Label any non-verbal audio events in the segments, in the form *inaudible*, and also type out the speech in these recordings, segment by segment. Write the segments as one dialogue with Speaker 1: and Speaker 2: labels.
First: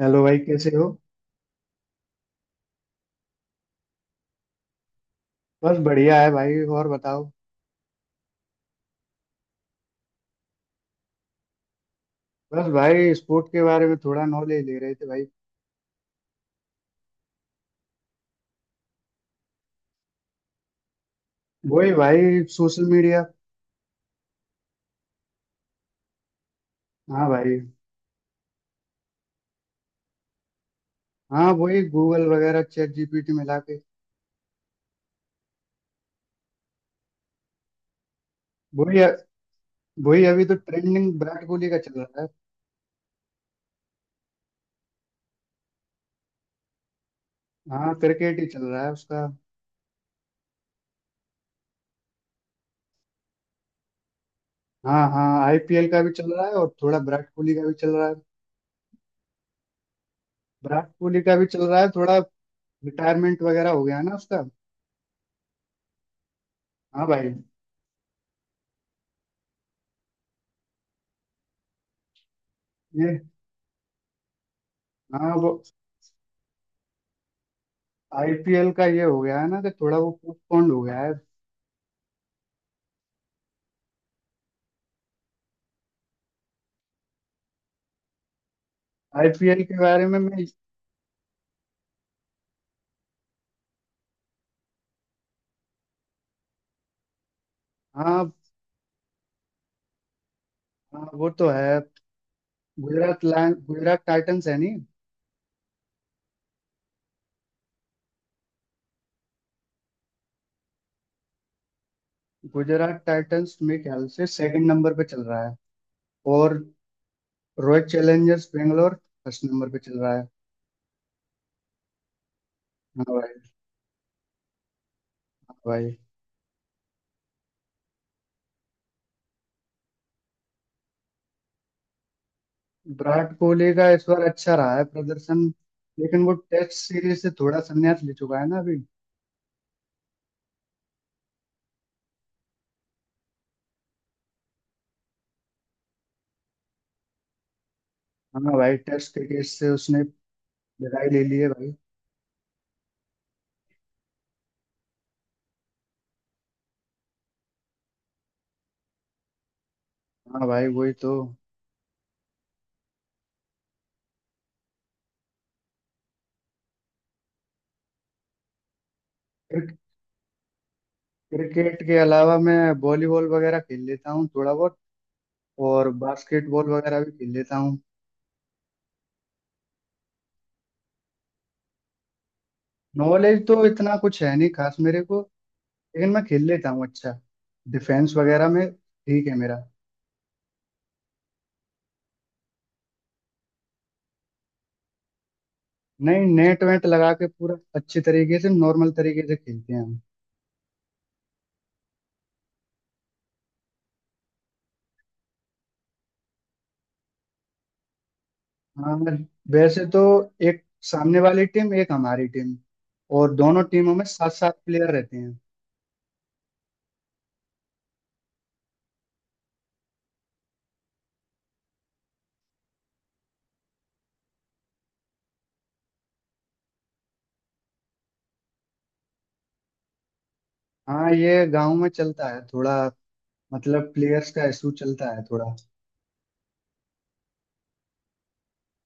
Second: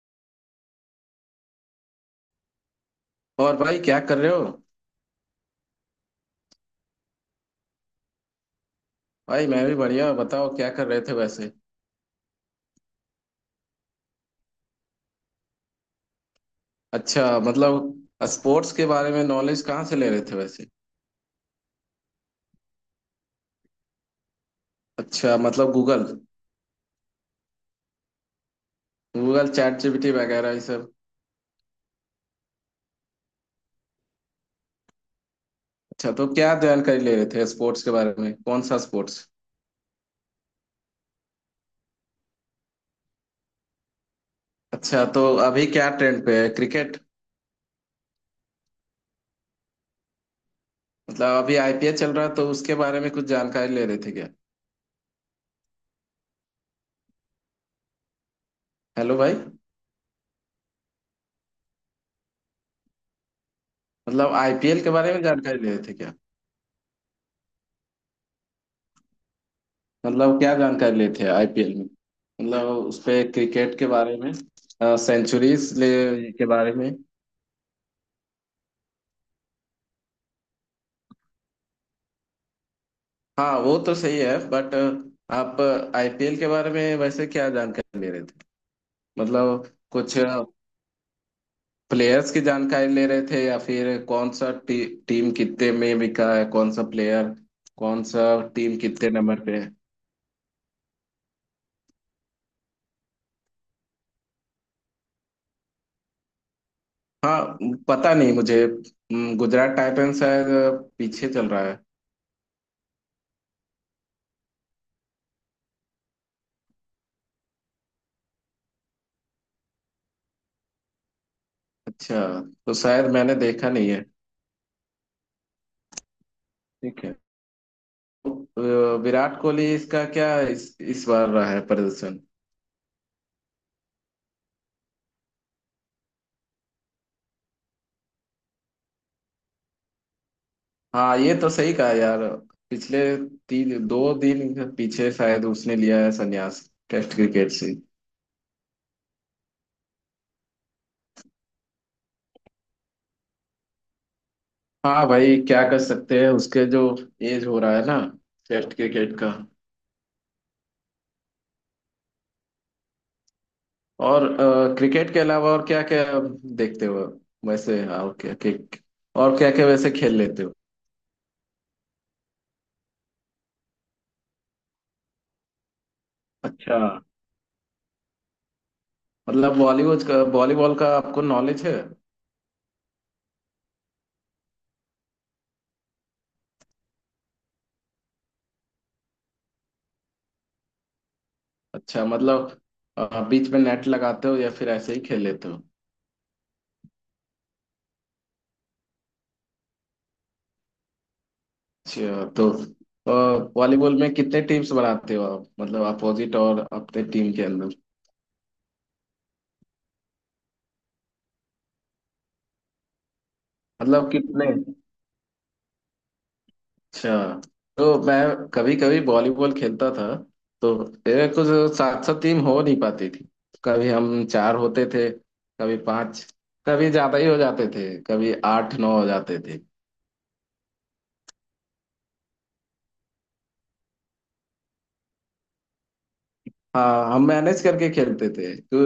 Speaker 1: Hello भाई, कैसे हो।
Speaker 2: और भाई क्या कर रहे हो?
Speaker 1: बस बढ़िया है भाई, और बताओ।
Speaker 2: भाई मैं भी बढ़िया, बताओ क्या कर रहे थे वैसे।
Speaker 1: बस भाई, स्पोर्ट के बारे में थोड़ा नॉलेज ले रहे थे भाई।
Speaker 2: अच्छा, मतलब स्पोर्ट्स के बारे में नॉलेज कहाँ से ले रहे थे वैसे?
Speaker 1: वही भाई, सोशल मीडिया।
Speaker 2: अच्छा, मतलब गूगल।
Speaker 1: हाँ भाई।
Speaker 2: गूगल, चैट जीपीटी वगैरह ये सब?
Speaker 1: हाँ, वही गूगल वगैरह चैट जीपीटी मिला के।
Speaker 2: अच्छा, तो क्या जानकारी ले रहे थे स्पोर्ट्स के बारे में, कौन सा
Speaker 1: वही।
Speaker 2: स्पोर्ट्स?
Speaker 1: वही, अभी तो ट्रेंडिंग विराट कोहली का चल रहा है।
Speaker 2: अच्छा, तो अभी क्या ट्रेंड पे है, क्रिकेट?
Speaker 1: हाँ, क्रिकेट ही चल रहा है उसका।
Speaker 2: मतलब अभी आईपीएल चल रहा है तो उसके बारे में कुछ जानकारी ले रहे थे क्या?
Speaker 1: हाँ हाँ, आईपीएल का भी चल रहा है और थोड़ा विराट कोहली का भी चल रहा है।
Speaker 2: हेलो भाई।
Speaker 1: विराट कोहली का भी चल रहा है थोड़ा। रिटायरमेंट वगैरह हो गया है ना
Speaker 2: मतलब
Speaker 1: उसका।
Speaker 2: आईपीएल के बारे में जानकारी ले रहे थे क्या?
Speaker 1: हाँ भाई।
Speaker 2: मतलब क्या जानकारी लेते हैं आईपीएल में, मतलब उस
Speaker 1: ये।
Speaker 2: पे क्रिकेट के बारे में,
Speaker 1: हाँ वो।
Speaker 2: सेंचुरीज ले के बारे में?
Speaker 1: आईपीएल का ये हो गया है ना कि थोड़ा वो पोस्टपोन्ड हो गया है।
Speaker 2: हाँ वो तो सही है बट आप आईपीएल के बारे में वैसे क्या जानकारी ले रहे थे?
Speaker 1: आईपीएल
Speaker 2: मतलब
Speaker 1: के बारे
Speaker 2: कुछ
Speaker 1: में मैं।
Speaker 2: प्लेयर्स की जानकारी ले रहे थे या फिर कौन सा टीम कितने में बिका है कौन सा प्लेयर, कौन सा
Speaker 1: हाँ।
Speaker 2: टीम कितने नंबर पे है?
Speaker 1: हाँ, वो तो है। गुजरात लैंड गुजरात टाइटंस है नहीं।
Speaker 2: हाँ पता नहीं मुझे, गुजरात टाइटंस शायद पीछे चल रहा है।
Speaker 1: गुजरात टाइटंस मेरे ख्याल से सेकंड नंबर पे चल रहा है। और Royal Challengers Bangalore first number पे चल रहा है।
Speaker 2: अच्छा, तो
Speaker 1: हाँ
Speaker 2: शायद मैंने
Speaker 1: भाई।
Speaker 2: देखा नहीं है।
Speaker 1: हाँ भाई।
Speaker 2: ठीक है। अ, विराट कोहली इसका क्या इस बार रहा है प्रदर्शन?
Speaker 1: विराट कोहली का इस बार अच्छा रहा है प्रदर्शन। लेकिन वो टेस्ट सीरीज से थोड़ा संन्यास ले चुका है ना अभी।
Speaker 2: हाँ ये तो सही कहा यार। पिछले तीन दो दिन पीछे शायद उसने लिया है संन्यास, टेस्ट क्रिकेट से।
Speaker 1: हाँ भाई, टेस्ट क्रिकेट से उसने विदाई ले ली है भाई।
Speaker 2: हाँ भाई क्या कर सकते हैं, उसके जो एज हो रहा है ना टेस्ट क्रिकेट का।
Speaker 1: हाँ भाई, वही तो।
Speaker 2: और क्रिकेट के अलावा और क्या क्या देखते हो वैसे? हाँ, और क्या क्या, और क्या क्या
Speaker 1: क्रिक-
Speaker 2: वैसे खेल लेते हो?
Speaker 1: क्रिकेट के अलावा मैं वॉलीबॉल वगैरह खेल लेता हूँ थोड़ा बहुत। और बास्केटबॉल
Speaker 2: अच्छा,
Speaker 1: वगैरह भी खेल लेता हूँ।
Speaker 2: मतलब बॉलीवुड का, बॉलीबॉल का आपको नॉलेज है?
Speaker 1: नॉलेज तो इतना कुछ है नहीं खास मेरे को। लेकिन मैं खेल लेता हूँ अच्छा। डिफेंस वगैरह में ठीक है मेरा।
Speaker 2: अच्छा, मतलब बीच में नेट लगाते हो या फिर ऐसे ही खेल लेते हो?
Speaker 1: नहीं, नेट वेट लगा के पूरा अच्छे तरीके से नॉर्मल तरीके से खेलते हैं हम।
Speaker 2: अच्छा, तो वॉलीबॉल में कितने टीम्स बनाते हो आप, मतलब अपोजिट और अपने टीम के अंदर?
Speaker 1: हाँ, वैसे तो एक सामने वाली टीम एक हमारी टीम और दोनों टीमों में
Speaker 2: मतलब
Speaker 1: सात
Speaker 2: कितने?
Speaker 1: सात प्लेयर रहते हैं।
Speaker 2: अच्छा, तो मैं कभी कभी वॉलीबॉल खेलता था तो मेरे कुछ सात सात टीम हो नहीं पाती थी। कभी हम चार होते थे, कभी पांच, कभी ज्यादा ही हो जाते थे, कभी आठ नौ हो जाते थे।
Speaker 1: हाँ, ये गांव में चलता है थोड़ा। मतलब प्लेयर्स का इशू चलता है थोड़ा।
Speaker 2: हाँ हम मैनेज करके खेलते थे तो,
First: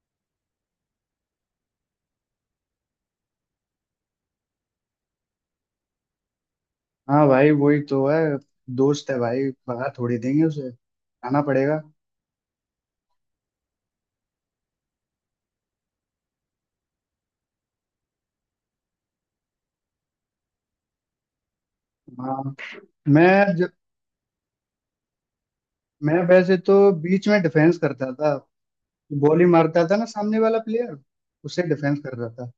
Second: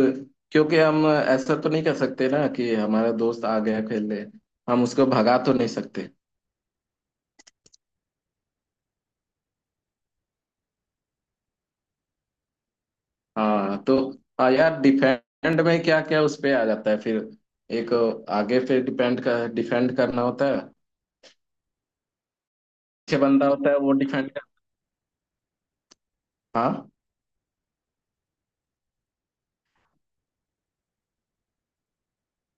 Speaker 2: क्योंकि हम ऐसा तो नहीं कर सकते ना कि हमारा दोस्त आ गया खेलने, हम उसको भगा तो नहीं सकते।
Speaker 1: हाँ भाई, वही तो है। दोस्त है भाई। भगा थोड़ी देंगे उसे। आना पड़ेगा।
Speaker 2: हाँ तो, हाँ यार डिफेंड में क्या क्या उस पे आ जाता है फिर, एक आगे पे डिपेंड कर, डिफेंड करना होता है,
Speaker 1: हाँ।
Speaker 2: पीछे बंदा
Speaker 1: मैं ज,
Speaker 2: होता है वो डिफेंड कर।
Speaker 1: मैं वैसे तो
Speaker 2: हाँ।
Speaker 1: बीच में डिफेंस करता था। बॉली मारता था ना सामने वाला प्लेयर, उसे डिफेंस कर रहा था।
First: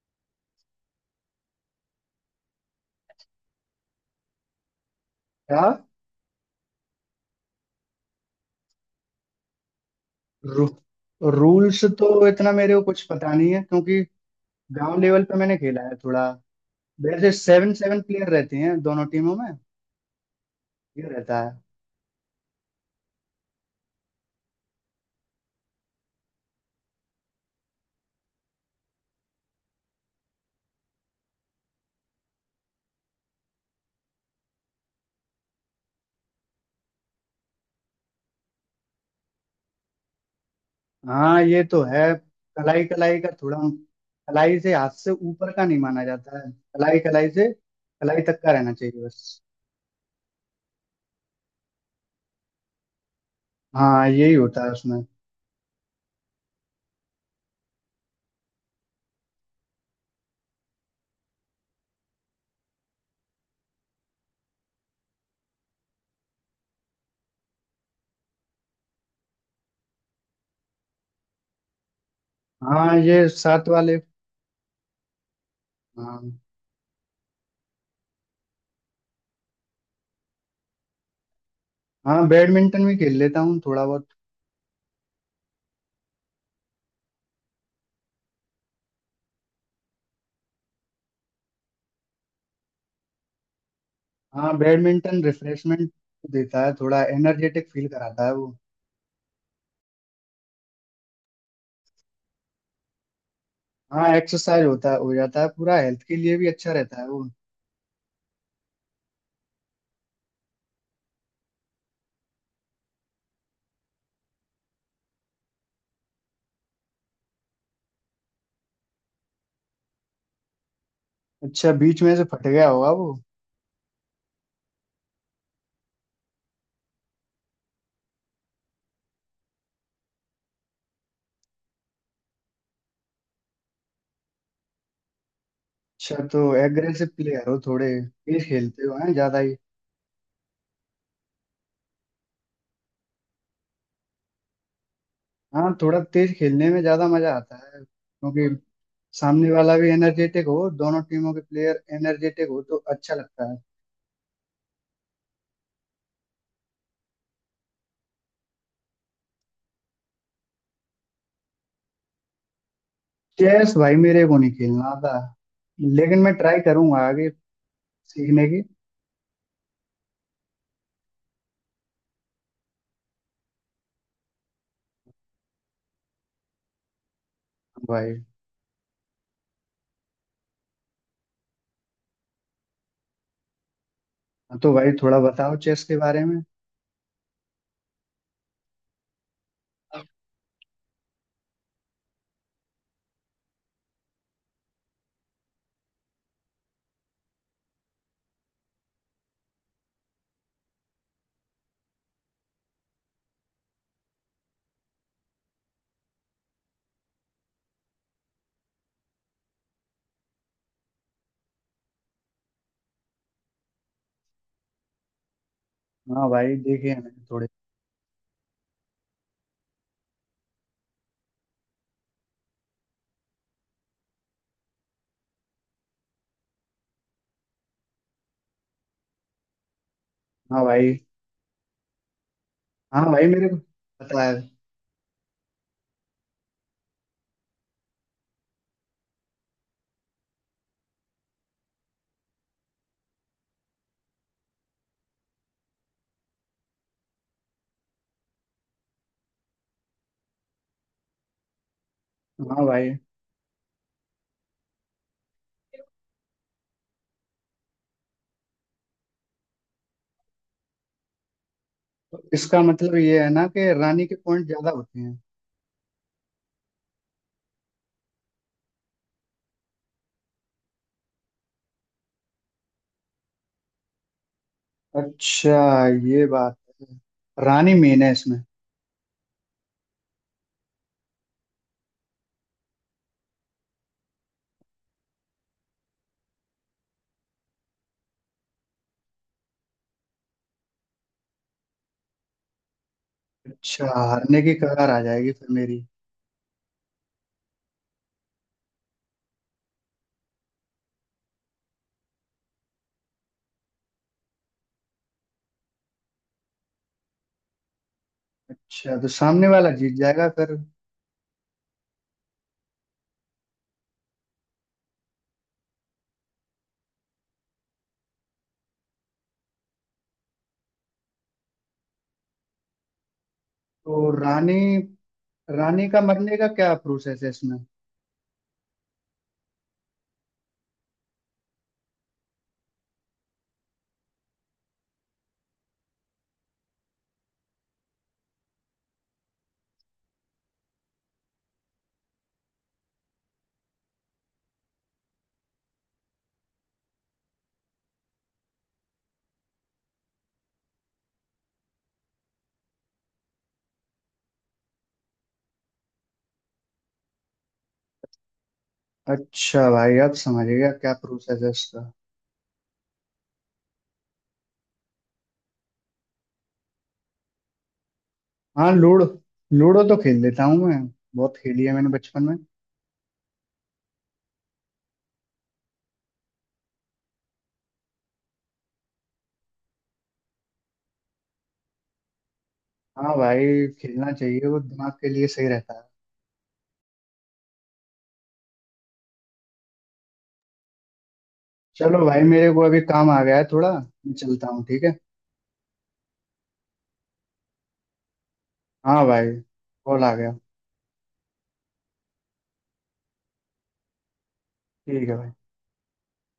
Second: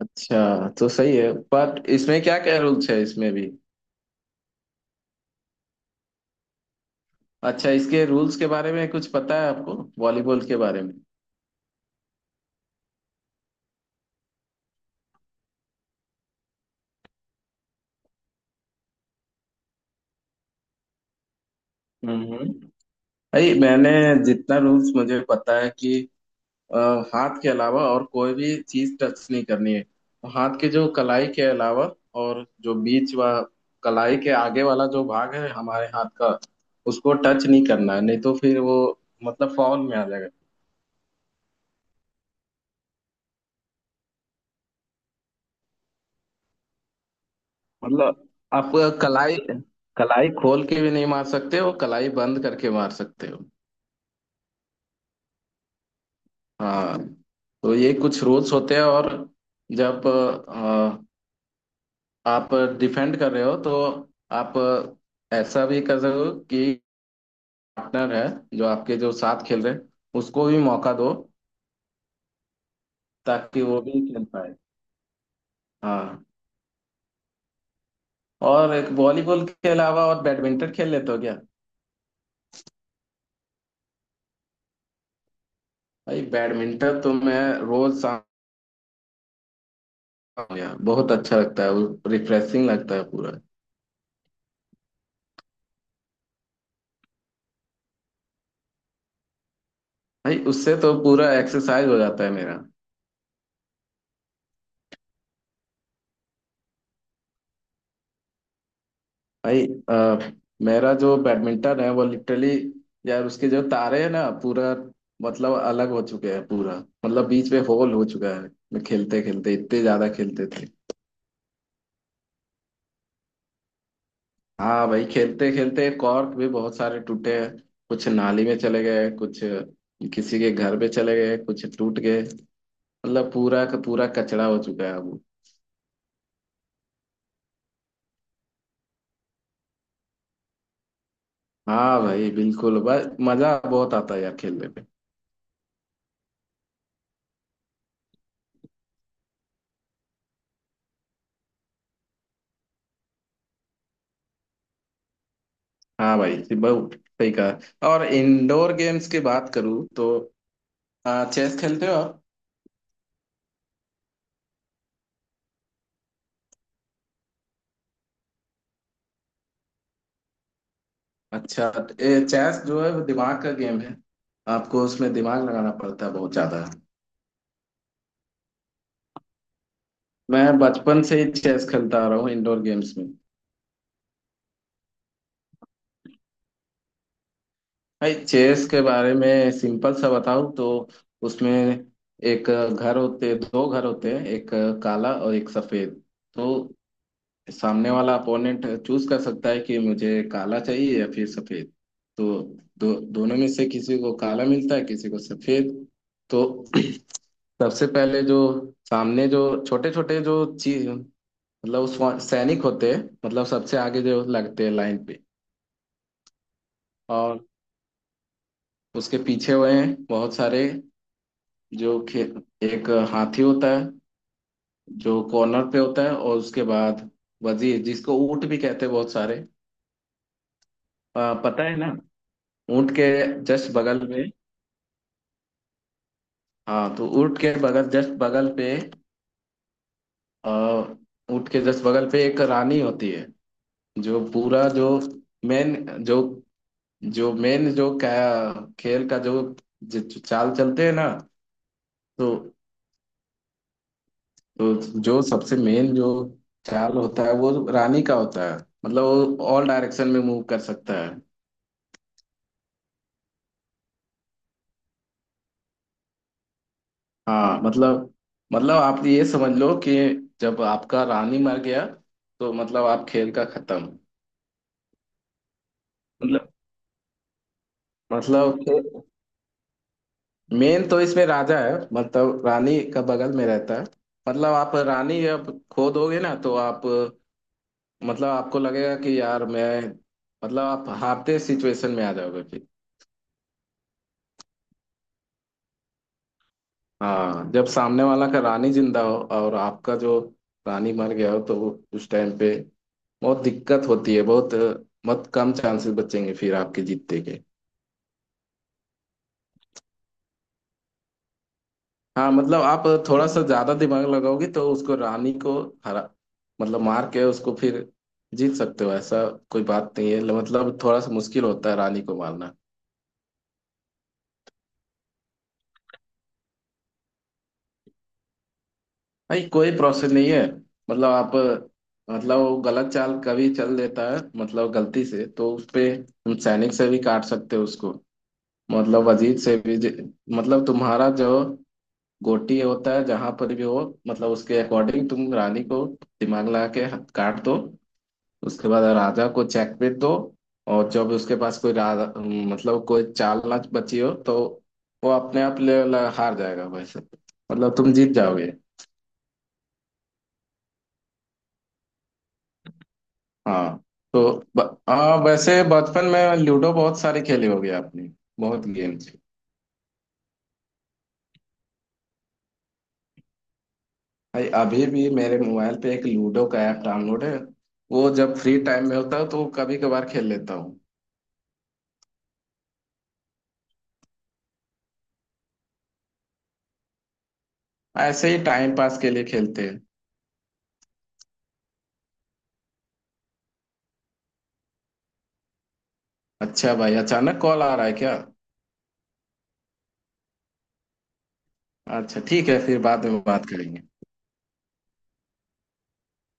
Speaker 2: अच्छा, तो सही है बट इसमें क्या क्या रूल्स है इसमें भी?
Speaker 1: क्या।
Speaker 2: अच्छा, इसके रूल्स के बारे में कुछ पता है आपको वॉलीबॉल के
Speaker 1: रू,
Speaker 2: बारे में?
Speaker 1: रूल्स तो इतना मेरे को कुछ पता नहीं है क्योंकि गांव लेवल पे मैंने खेला है थोड़ा। वैसे सेवन सेवन प्लेयर रहते हैं दोनों टीमों में। ये रहता है।
Speaker 2: हम्म। भाई मैंने, जितना रूल्स मुझे पता है कि, अ, हाथ के अलावा और कोई भी चीज टच नहीं करनी है, तो हाथ के जो कलाई के अलावा, और जो बीच व कलाई के आगे वाला जो भाग है हमारे हाथ का, उसको टच नहीं करना है, नहीं तो फिर वो मतलब फाउल में आ जाएगा।
Speaker 1: हाँ, ये तो है। कलाई कलाई का थोड़ा। कलाई से हाथ से ऊपर का नहीं माना जाता है, कलाई कलाई से कलाई
Speaker 2: मतलब
Speaker 1: तक का रहना
Speaker 2: आप
Speaker 1: चाहिए
Speaker 2: कलाई,
Speaker 1: बस।
Speaker 2: कलाई खोल के भी नहीं मार सकते हो, कलाई बंद करके मार सकते हो।
Speaker 1: हाँ, यही होता है उसमें।
Speaker 2: हाँ, तो ये कुछ रूल्स होते हैं। और जब आप डिफेंड कर रहे हो तो आप ऐसा भी कर रहे हो कि पार्टनर है जो आपके जो साथ खेल रहे हैं उसको भी मौका दो,
Speaker 1: हाँ, ये
Speaker 2: ताकि
Speaker 1: सात
Speaker 2: वो
Speaker 1: वाले।
Speaker 2: भी खेल पाए। हाँ।
Speaker 1: हाँ।
Speaker 2: और एक वॉलीबॉल के अलावा और बैडमिंटन खेल लेते हो क्या?
Speaker 1: हाँ, बैडमिंटन भी खेल लेता हूँ थोड़ा बहुत।
Speaker 2: भाई बैडमिंटन तो मैं रोज शाम, यार बहुत अच्छा लगता है, रिफ्रेशिंग लगता है पूरा।
Speaker 1: हाँ, बैडमिंटन रिफ्रेशमेंट देता है, थोड़ा एनर्जेटिक फील कराता है वो।
Speaker 2: भाई उससे तो पूरा एक्सरसाइज हो जाता है मेरा।
Speaker 1: हाँ, एक्सरसाइज होता है, हो जाता है पूरा, हेल्थ के लिए भी अच्छा रहता है वो।
Speaker 2: भाई मेरा जो बैडमिंटन है वो लिटरली, यार उसके जो तारे हैं ना पूरा मतलब अलग हो चुके हैं पूरा, मतलब बीच में होल हो चुका है। मैं खेलते खेलते इतने ज्यादा खेलते थे।
Speaker 1: अच्छा, बीच में से फट गया होगा वो।
Speaker 2: हाँ भाई खेलते खेलते कॉर्क भी बहुत सारे टूटे हैं, कुछ नाली में चले गए, कुछ किसी के घर पे चले गए, कुछ टूट गए। मतलब पूरा का पूरा कचरा हो चुका है अब।
Speaker 1: अच्छा, तो एग्रेसिव प्लेयर हो थोड़े, तेज खेलते हो हैं ज्यादा ही।
Speaker 2: हाँ भाई बिल्कुल, बस मजा बहुत आता है यार खेलने में।
Speaker 1: हाँ, थोड़ा तेज खेलने में ज्यादा मजा आता है क्योंकि सामने वाला भी एनर्जेटिक हो, दोनों टीमों के प्लेयर एनर्जेटिक हो तो अच्छा लगता है।
Speaker 2: हाँ भाई जी, बहुत सही कहा। और इंडोर गेम्स की बात करूँ तो चेस खेलते हो आप?
Speaker 1: चेस भाई मेरे को नहीं खेलना आता, लेकिन मैं ट्राई करूंगा आगे सीखने की।
Speaker 2: अच्छा। चेस जो है वो दिमाग का गेम है, आपको उसमें दिमाग लगाना पड़ता है बहुत ज्यादा।
Speaker 1: भाई।
Speaker 2: मैं बचपन से ही चेस खेलता आ रहा हूँ इंडोर गेम्स में।
Speaker 1: हाँ, तो भाई थोड़ा बताओ चेस के बारे में।
Speaker 2: भाई चेस के बारे में सिंपल सा बताऊं तो, उसमें एक घर होते, दो घर होते हैं, एक काला और एक सफेद। तो सामने वाला अपोनेंट चूज कर सकता है कि मुझे काला चाहिए या फिर सफेद। तो दो दोनों में से किसी को काला मिलता है, किसी को सफेद। तो *clears throat* सबसे पहले जो सामने जो छोटे छोटे जो चीज, मतलब उस, सैनिक होते हैं मतलब, सबसे आगे जो लगते हैं लाइन पे।
Speaker 1: हाँ भाई, देखे हैं मैंने
Speaker 2: और
Speaker 1: थोड़े।
Speaker 2: उसके पीछे हुए हैं बहुत सारे, जो खे, एक हाथी होता है जो कॉर्नर पे होता है। और उसके बाद वजीर जिसको ऊंट भी कहते हैं बहुत सारे।
Speaker 1: हाँ भाई।
Speaker 2: पता है ना, ऊंट
Speaker 1: हाँ
Speaker 2: के
Speaker 1: भाई मेरे को
Speaker 2: जस्ट बगल
Speaker 1: पता
Speaker 2: में।
Speaker 1: है।
Speaker 2: हाँ तो ऊंट के बगल, जस्ट बगल पे, आ, ऊंट के जस्ट बगल पे एक रानी होती है, जो पूरा जो मेन जो, जो मेन जो क्या खेल का जो, जो चाल चलते हैं ना, तो
Speaker 1: हाँ भाई।
Speaker 2: तो जो सबसे मेन जो चाल होता है वो रानी का होता है। मतलब वो ऑल डायरेक्शन में मूव कर सकता है।
Speaker 1: तो इसका मतलब ये है ना कि रानी के पॉइंट ज्यादा होते हैं।
Speaker 2: हाँ मतलब, आप ये समझ लो कि जब आपका रानी मर गया तो मतलब आप खेल का खत्म।
Speaker 1: अच्छा, ये
Speaker 2: मतलब,
Speaker 1: बात है। रानी मेन है इसमें।
Speaker 2: मतलब मेन तो इसमें राजा है, मतलब रानी का बगल में रहता है। मतलब आप रानी जब खो दोगे ना तो आप, मतलब आपको लगेगा कि यार मैं, मतलब आप हारते सिचुएशन में आ जाओगे।
Speaker 1: अच्छा, हारने की कगार आ जाएगी फिर मेरी।
Speaker 2: हाँ जब सामने वाला का रानी जिंदा हो और आपका जो रानी मर गया हो तो, उस टाइम पे बहुत दिक्कत होती है बहुत, मत कम चांसेस बचेंगे फिर आपके जीतने के।
Speaker 1: अच्छा, तो सामने वाला जीत जाएगा फिर।
Speaker 2: हाँ मतलब आप थोड़ा सा ज्यादा दिमाग लगाओगे तो उसको, रानी को हरा, मतलब मार के उसको फिर जीत सकते हो, ऐसा कोई बात नहीं है। मतलब थोड़ा सा मुश्किल होता है रानी को मारना।
Speaker 1: तो रानी रानी का मरने का क्या प्रोसेस है इसमें।
Speaker 2: भाई कोई प्रोसेस नहीं है, मतलब आप, मतलब वो गलत चाल कभी चल देता है, मतलब गलती से। तो उस पे हम सैनिक से भी काट सकते हो उसको, मतलब अजीत से भी। मतलब तुम्हारा जो गोटी होता है जहां पर भी हो, मतलब उसके अकॉर्डिंग तुम रानी को दिमाग लगा के काट दो। उसके बाद राजा को चेकमेट दो। और जब उसके पास कोई राजा, मतलब कोई चाल ना बची हो, तो वो अपने आप हार जाएगा वैसे, मतलब तुम जीत जाओगे।
Speaker 1: अच्छा भाई, अब समझ गया क्या प्रोसेस है इसका।
Speaker 2: हाँ तो ब- हाँ वैसे बचपन में लूडो बहुत सारे खेले होगे आपने, बहुत
Speaker 1: हाँ लूडो।
Speaker 2: गेम्स।
Speaker 1: लूडो तो खेल लेता हूँ मैं। बहुत खेली है मैंने बचपन में।
Speaker 2: भाई अभी भी मेरे मोबाइल पे एक लूडो का ऐप डाउनलोड है, वो जब फ्री टाइम में होता है तो कभी कभार खेल लेता हूँ,
Speaker 1: हाँ भाई, खेलना चाहिए, वो दिमाग के लिए सही रहता है।
Speaker 2: ऐसे ही टाइम पास के लिए खेलते हैं।
Speaker 1: चलो भाई, मेरे को अभी काम आ गया है थोड़ा। मैं चलता हूँ, ठीक है।
Speaker 2: अच्छा भाई अचानक कॉल आ रहा है क्या?
Speaker 1: हाँ भाई। कॉल आ गया।
Speaker 2: अच्छा ठीक है, फिर बाद में बात करेंगे।
Speaker 1: ठीक है भाई।